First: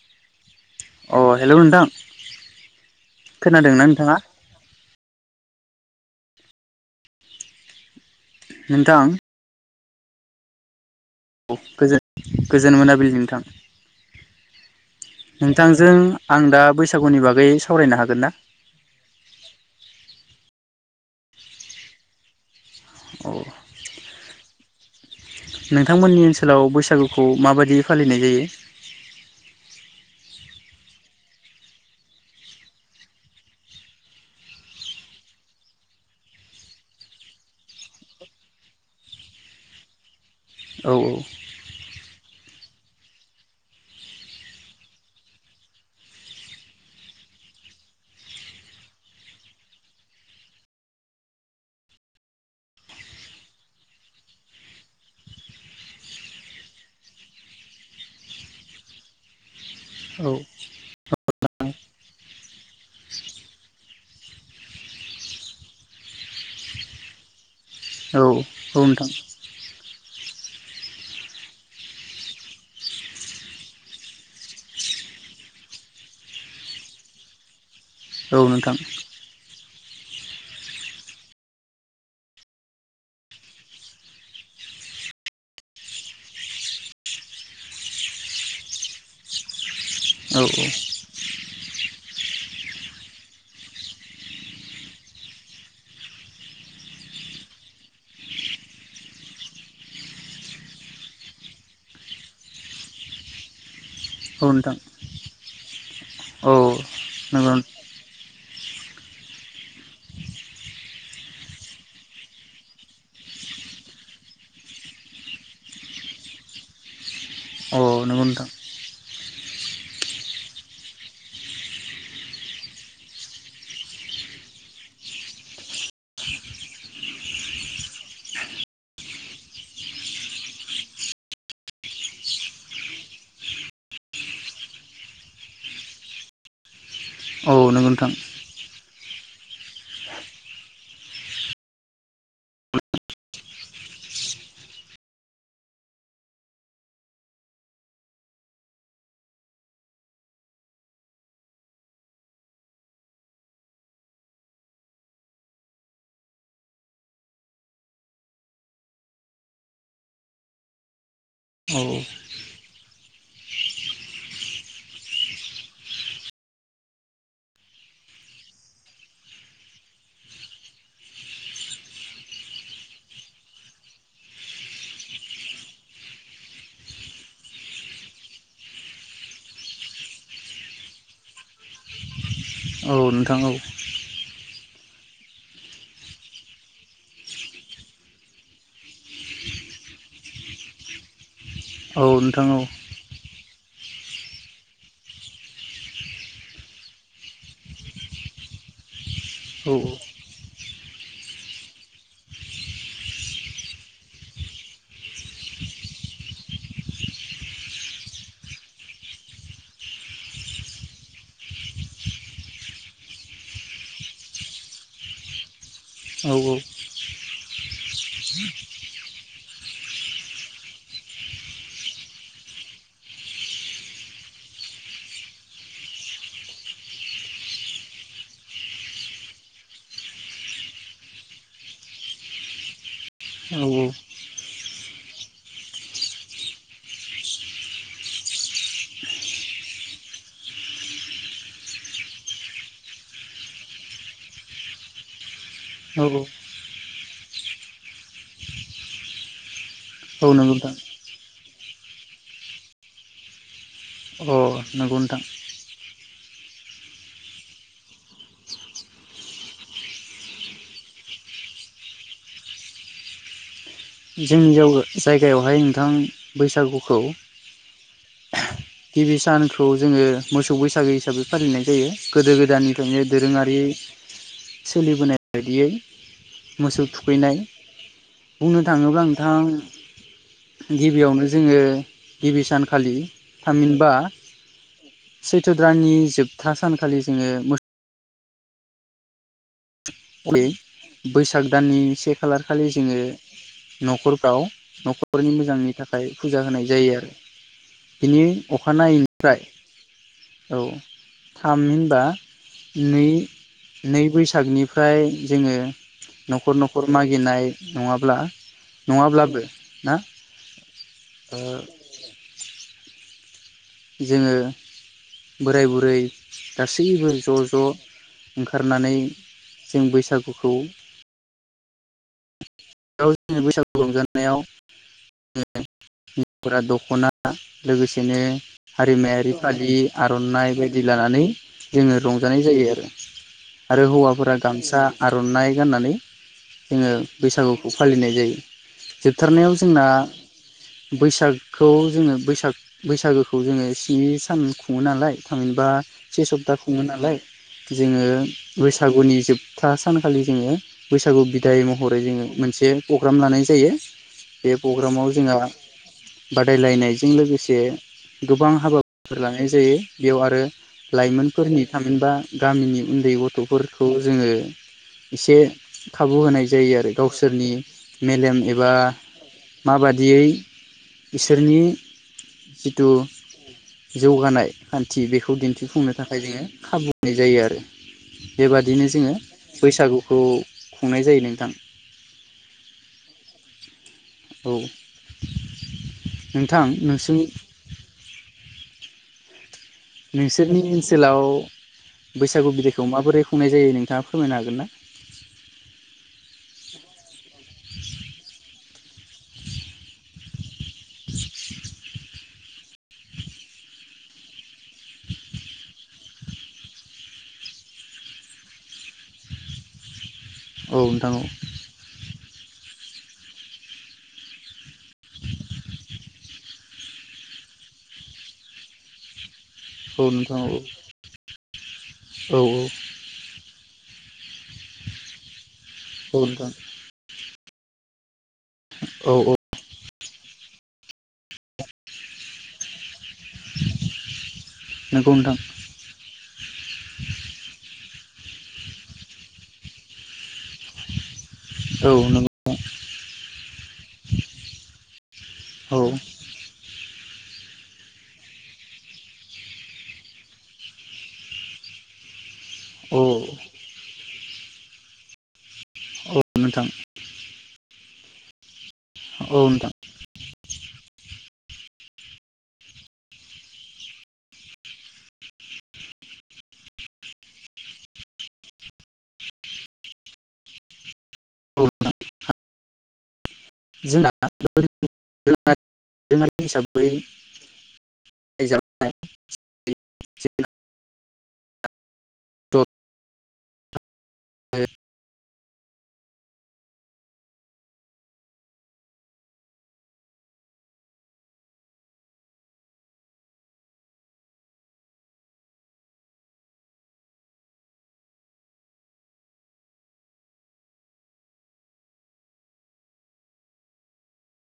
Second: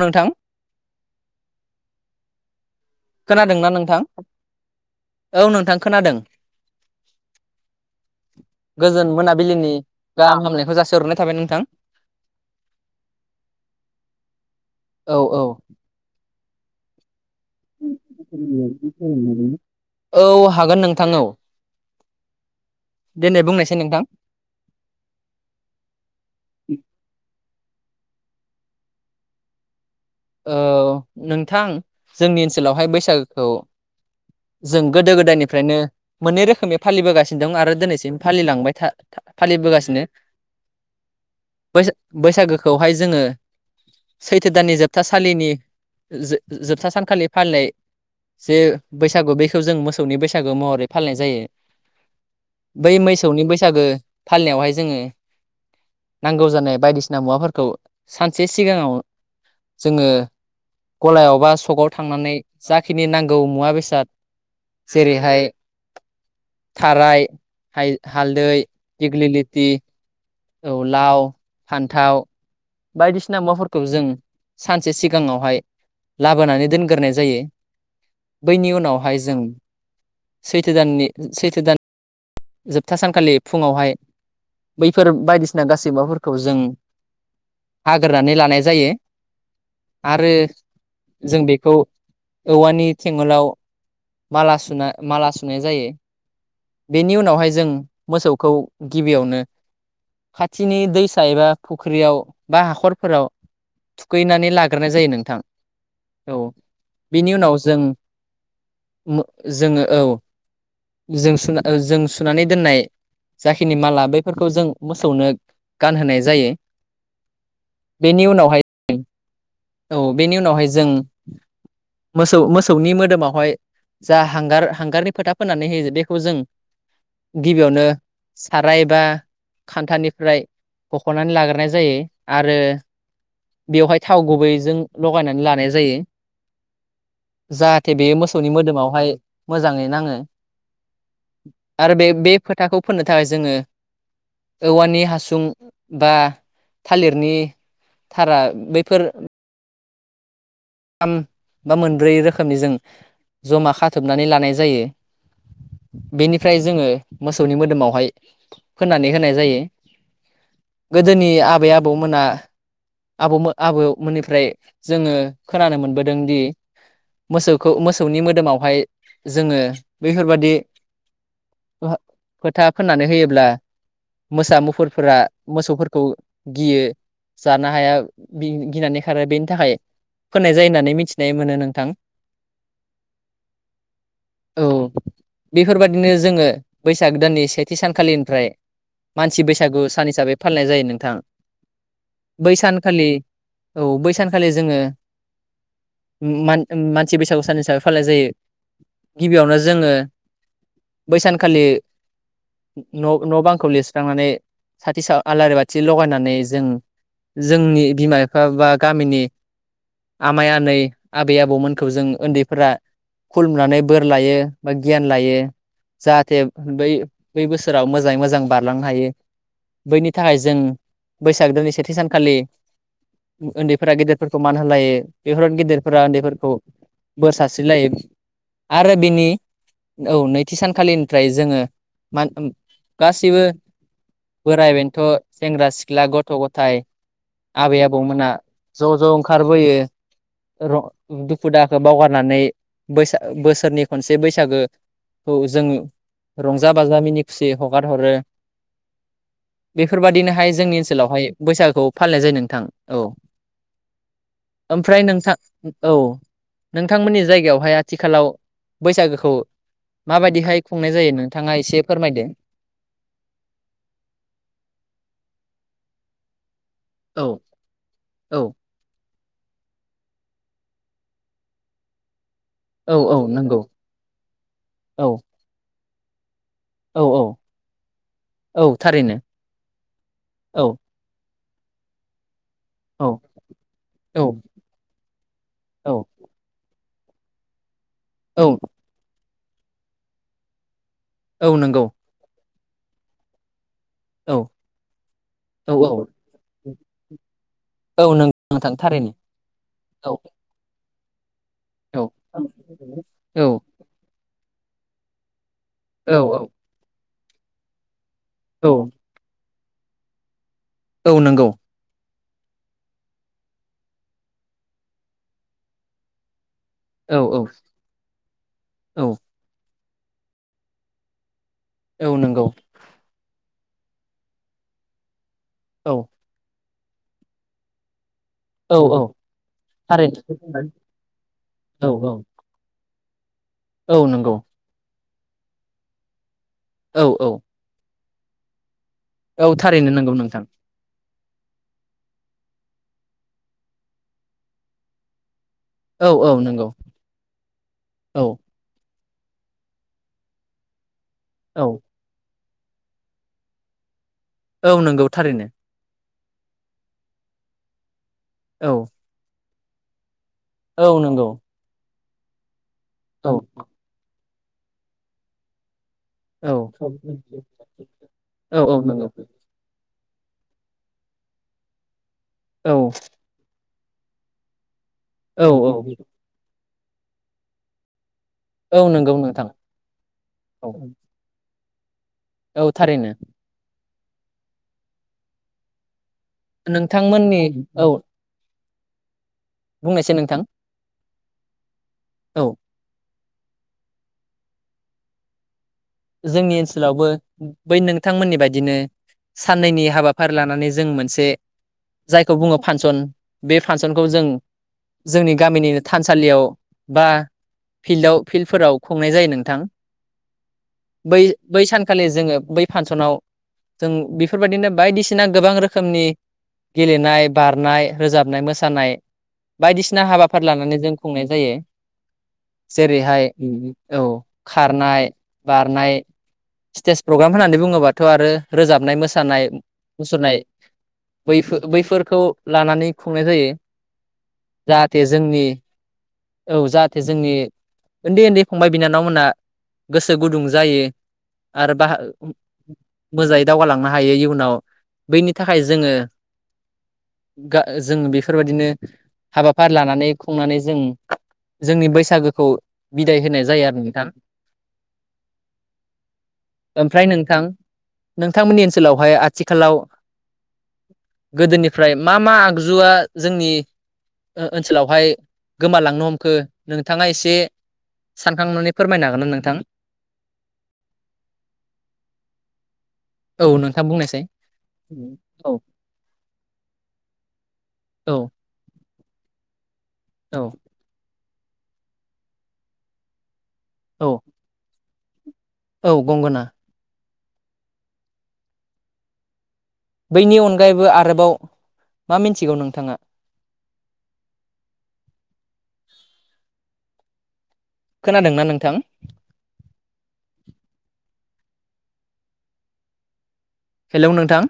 नोंथां अ हेलौ नोंथां खोनादोंना नोंथां औ नोंथां खोनादों नोंथां गोजोन मोनाबिलिनि गाहाम हामनायखौ जासि हरनाय औ गोजोन गोजोन मोनाबिलि नोंथां औ औ नोंथांजों आं दा बैसागुनि बागै सावरायनो हागोन ना औ हागोन नोंथां औ औ दिनै बुंनायसाय नोंथां नोंथांमोननि ओनसोलाव बैसागुखौ माबायदि फालिनाय जायो औ नोंथां जोंनि ओनसोलावहाय बैसागोखौ जों गोदो गोदायनिफ्रायनो मोननै रोखोमै फालिबोगासिनो दं आरो दिनैसिम फालिलांबाय था फालिबोगासिनो। औ बैसा-बैसागोखौहाय जोङो सैथो दाननि जोब था सालिनि जोब-जोबथा सानखालि फालिनाय जे बैसागु बेखौ जों मोसौनि बैसागु महरै फालिनाय जायो। बै मैसौनि बैसागो फालिनायावहाय जोङो नांगौ जानाय बायदिसिना मुवाफोरखौ सानसे सिगाङाव जोङो औ गलायाव बा सकाव थांनानै जाखिनि नांगौ मुवा बेसाद जेरैहाय थाराय औ हाय-हालदै औ नोंथां दिग्लिलिथि औ लाव फान्थाव बायदिसिना मुवाफोरखौ जों सानसे सिगाङावहाय लाबोनानै दोनग्रोनाय जायो। औ बैनि नोंथां उनावहाय जों सैथो दाननि सैथो दान जोबथा सानखालि फुङावहाय बैफोर बायदिसिना गासै बाफोरखौ जों हाग्रोनानै लानाय जायो। आरो औ जों बेखौ औवानि थेंगलाव माला सुना माला सुनाय जायो। बेनि उनावहाय जों मोसौखौ गिबियावनो खाथिनि दैसा एबा फुख्रियाव बा हाखरफोराव थुखैनानै औ नोंथां लाग्रोनाय जायो नोंथां औ बेनि नंगौ उनाव जों मो जोङो औ जों सुना जों सुनानै दोननाय जाखिनि माला बैफोरखौ जों मोसौनो गानहोनाय जायो। अ नोंगौ बेनि नोंथां। उनावहाय औ बेनि उनावहाय जों मोसौ मोसौनि मोदोमावहाय जा हांगार हांगारनि फोथा फोननानै होयो बेेखौ जों गिबियावनो साराय बा खान्थानिफ्राय बख'नानै लाग्रोनाय जायो आरो बेवहाय थाव गुबै जों लगायनानै लानाय जायो औ नंगौ जाहाथे नोंथां बेयो मोसौनि मोदोमावहाय मोजाङै नाङो। आरो बे बे फोथाखौ फोननो थाखाय जोङो औवानि हासुं बा थालिरनि थारा बैफोर थाम बा मोनब्रै रोखोमनि जों जमा खाथबनानै लानाय जायो। बेनिफ्राय जोङो मोसौनि मोदोमावहाय फोननानै होनाय जायो। गोदोनि आबै औ आबौमोना आबौमो-आबौमोननिफ्राय जोङो खोनानो मोनबोदों दि मोसौखौ मोसौनि मोदोमावहाय जोङो बैफोरबादि फोथा फोननानै होयोब्ला मोसा मुफुरफोरा मोसौफोरखौ गियो। जानो हाया बि गिनानै खारो बेनि थाखाय फोननाय जायो होननानै मिथिनाय मोनो नोंथां। औ नोंथां औ औ बेफोरबादिनो जोङो बैसाग दाननि सेथि सानखालिनिफ्राय मानसि बैसागु सान हिसाबै फालिनाय जायो नोंथां। औ नोंथां बै औ सानखालि औ बै सानखालि जोङो उ मान-मानसि बैसागु सान हिसाबै फालिनाय जायो गिबियावनो औ जोङो बै सानखालि न' न' बांखौ लिरस्रांनानै साथि सा-आलारि बाथि लगायनानै जों जोंनि बिमा बिफा बा गामिनि आमाइ आनै आबै आबौमोनखौ जों ओन्दैफोरा खुलुमनानै बोर लायो बा गियान लायो। औ जाहाथे बै बै बोसोराव मोजाङै मोजां बारलांनो हायो। बैनि थाखाय जों बैसागो दनि सेथि सानखालि उन्दैफोरा गेदेरफोरखौ मान होलायो बेफोर गेदिरफोरा उन्दैफोरखौ बोर सारस्रिलायो आरो बिनि औ नैथि सानखालिनिफ्राय जोङो मा गासिबो औ बोराय बेनोथ' सेंग्रा सिख्ला गथ' गथ थाइ आबै आबौमोनहा ज' ज' ओंखारबोयो। रं दुखु दाहाखौ बावगारनानै बैसा बोसोरनि खनसे बैसागो खौ जोङो औ रंजा बाजा मिनि खुसियै हगार हरो। औ नंगौ बेफोरबादिनोहाय नोंथां जोंनि ओनसोलावहाय बैसागोखौ फालिनाय जायो नोंथां औ। अ नंगौ ओमफ्राय नोंथां औ नोंथांमोननि जायगायावहाय आथिखालाव बैसागोखौ माबादिहाय खुंनाय जायो नोंथाङा एसे फोरमायदो? जोंनि जावो जायगायावहाय नोंथां बैसागु खौ औ औ गिबि सानखौ जोङो मोसौ बैसागो हिसाबै फालिनाय जायो। गोदो औ गोदायनिफ्रायनो औ दोरोङारि नंगौ औ सोलिबोनाय बायदियै मोसौ औ औ थुखैनाय बुंनो औ थाङोब्ला थारैनो नोंथां औ गिबियाव नो जोङो गिबि सान खालि औ थामहिनबा औ सैथ्रा दाननि औ जोबथा सानखौ खालि जोङो औ। बे बैसाग औ दाननि नंगौ से खालार खालि जोङो औ न'खरफ्राव न'खरनि मोजांनि औ औ थाखाय फुजा होनाय जायो आरो। औ बिनि नंगौ नोंथां थारैनो अखानायैनिफ्राय औ औ। थामहिनबा औ औ नै औ नै बैसागनिफ्राय जोङो औ न'खर न'खर मागिनाय नङाब्ला औ नङाब्लाबो ना औ ओ नंगौ। [inaudible] जोङो बोराय बुरै गासैबो औ औ ज' ज' ओंखारनानै औ जों बैसागुखौ औ नंगौ ज बैसागु रंजानायाव औ दख दख'ना लोगोसेनो औ औ हारिमायारि फालि थारैनो आर'नाइ बायदि लानानै औ जोङो औ रंजानाय जायो आरो। आरो औ नंगौ हौवाफोरा गामसा आर'नाइ गाननानै जोङो औ औ बैसागुखौ फालिनाय जायो जोबथारनायाव औ जोंना थारैनो नंगौ नोंथां बैसागखौ जोङो बैसाग बैसागोखौ जोङो स्नि सान खुङो नालाय थामहिनबा औ से औ सप्ता नंगौ खुङो नालाय जोङो औ बैसागुनि जोबथा सानखालि जोङो बैसागु बिदाय औ महरै जोङो मोन से प्रग्राम लानाय जायो बे औ नंगौ प्रग्रामाव जोंहा थारैनो बादायलायनायजों लोगोसे गोबां औ हाबाफोर लानाय जायो। बेयाव आ रो औ नंगौ लाइमोनफोरनि थामहिनबा गामिनि उन्दै औ गथ'फोरखौ जोङो इसे खाबु होनाय औ जायो आरो गावसोरनि मेलेम एबा औ नंगौ माबा दियै इसोरनि औ जिथु जौगानाय खान्थि बेखौ औ दिन्थिफुंनो थाखाय जोङो खाबु होनाय जायो आरो। बे औ बादिनो जोङो नंगौ नोंथां बैसागुखौ औ खुंनाय जायो नोंथां। औ थारैनो। औ नोंथां नोंसिनि नोंथांमोननि औ बुंनायसै नोंथां नोंसोरनि ओनसोलाव औ बैसागु बिदैखौ माबोरै खुंनाय जायो नोंथाङा फोरमायनो हागोन ना? जोंनि ओनसोलावबो बै नोंथांमोननि बायदिनो साननैनि हाबाफारि लानानै जों मोनसे जायखौ बुङो फांसन बे फांसनखौ जों जोंनि गामिनिनो थानसालियाव बा फिल्डआव फिल्डफोराव खुंनाय जायो नोंथां हागोन ना औ बै बै सानखालि जोङो बै फानसनाव जों बेफोरबायदिनो बायदिसिना गोबां रोखोमनि गेलेनाय, बारनाय, रोजाबनाय, मोसानाय, नोंथां औ बायदिसिना हाबाफारि लानानै जों खुंनाय जायो। औ नोंथां औ जेरैहाय औ खारनाय, बारनाय, स्टेज प्रग्राम होननानै बुङोबाथ' आरो रोजाबनाय, औ नोंथां औ औ मोसानाय मुसुरनाय बैफो-बैफोरखौ लानानै खुंनाय जायो। जाहाथे नंगौ नोंथां जोंनि औ जाहाथे जोंनि ओन्दै ओन्दै फंबाय बिनानावमोनहा गोसो गुदुं जायो आरो औ बाह नंगौ मोजाङै दावगालांनो हायो इयुनाव बैनि थाखाय औ जोङो गा जों बेफोरबायदिनो हाबाफारि लानानै खुंनानै जों जोंनि बैसागोखौ औ बिदाय होनाय जायो आरो नोंथां औ नोंथां ओमफ्राय नोंथां, नोंथांमोननि ओनसोलावहाय औ नोंथां औ आथिखालाव गोदोनिफ्राय मा मा आगजुआ जोंनि ओ-ओनसोलावहाय गोमालांनो हमखो नोंथाङा एसे सानखांनानै फोरमायनो हागोन्ना नोंथां? औ नोंथां जोंना बुंनायसाय औ [unintelligible] हिसाबै औ [unintelligible] औ [unintelligible] औ [unintelligible] औ गंगोना बैनि अनगायैबो आरोबाव मा मिन्थिगौ नोंथाङा? [inaudible] खोनादोंना नोंथां? हेलौ नोंथां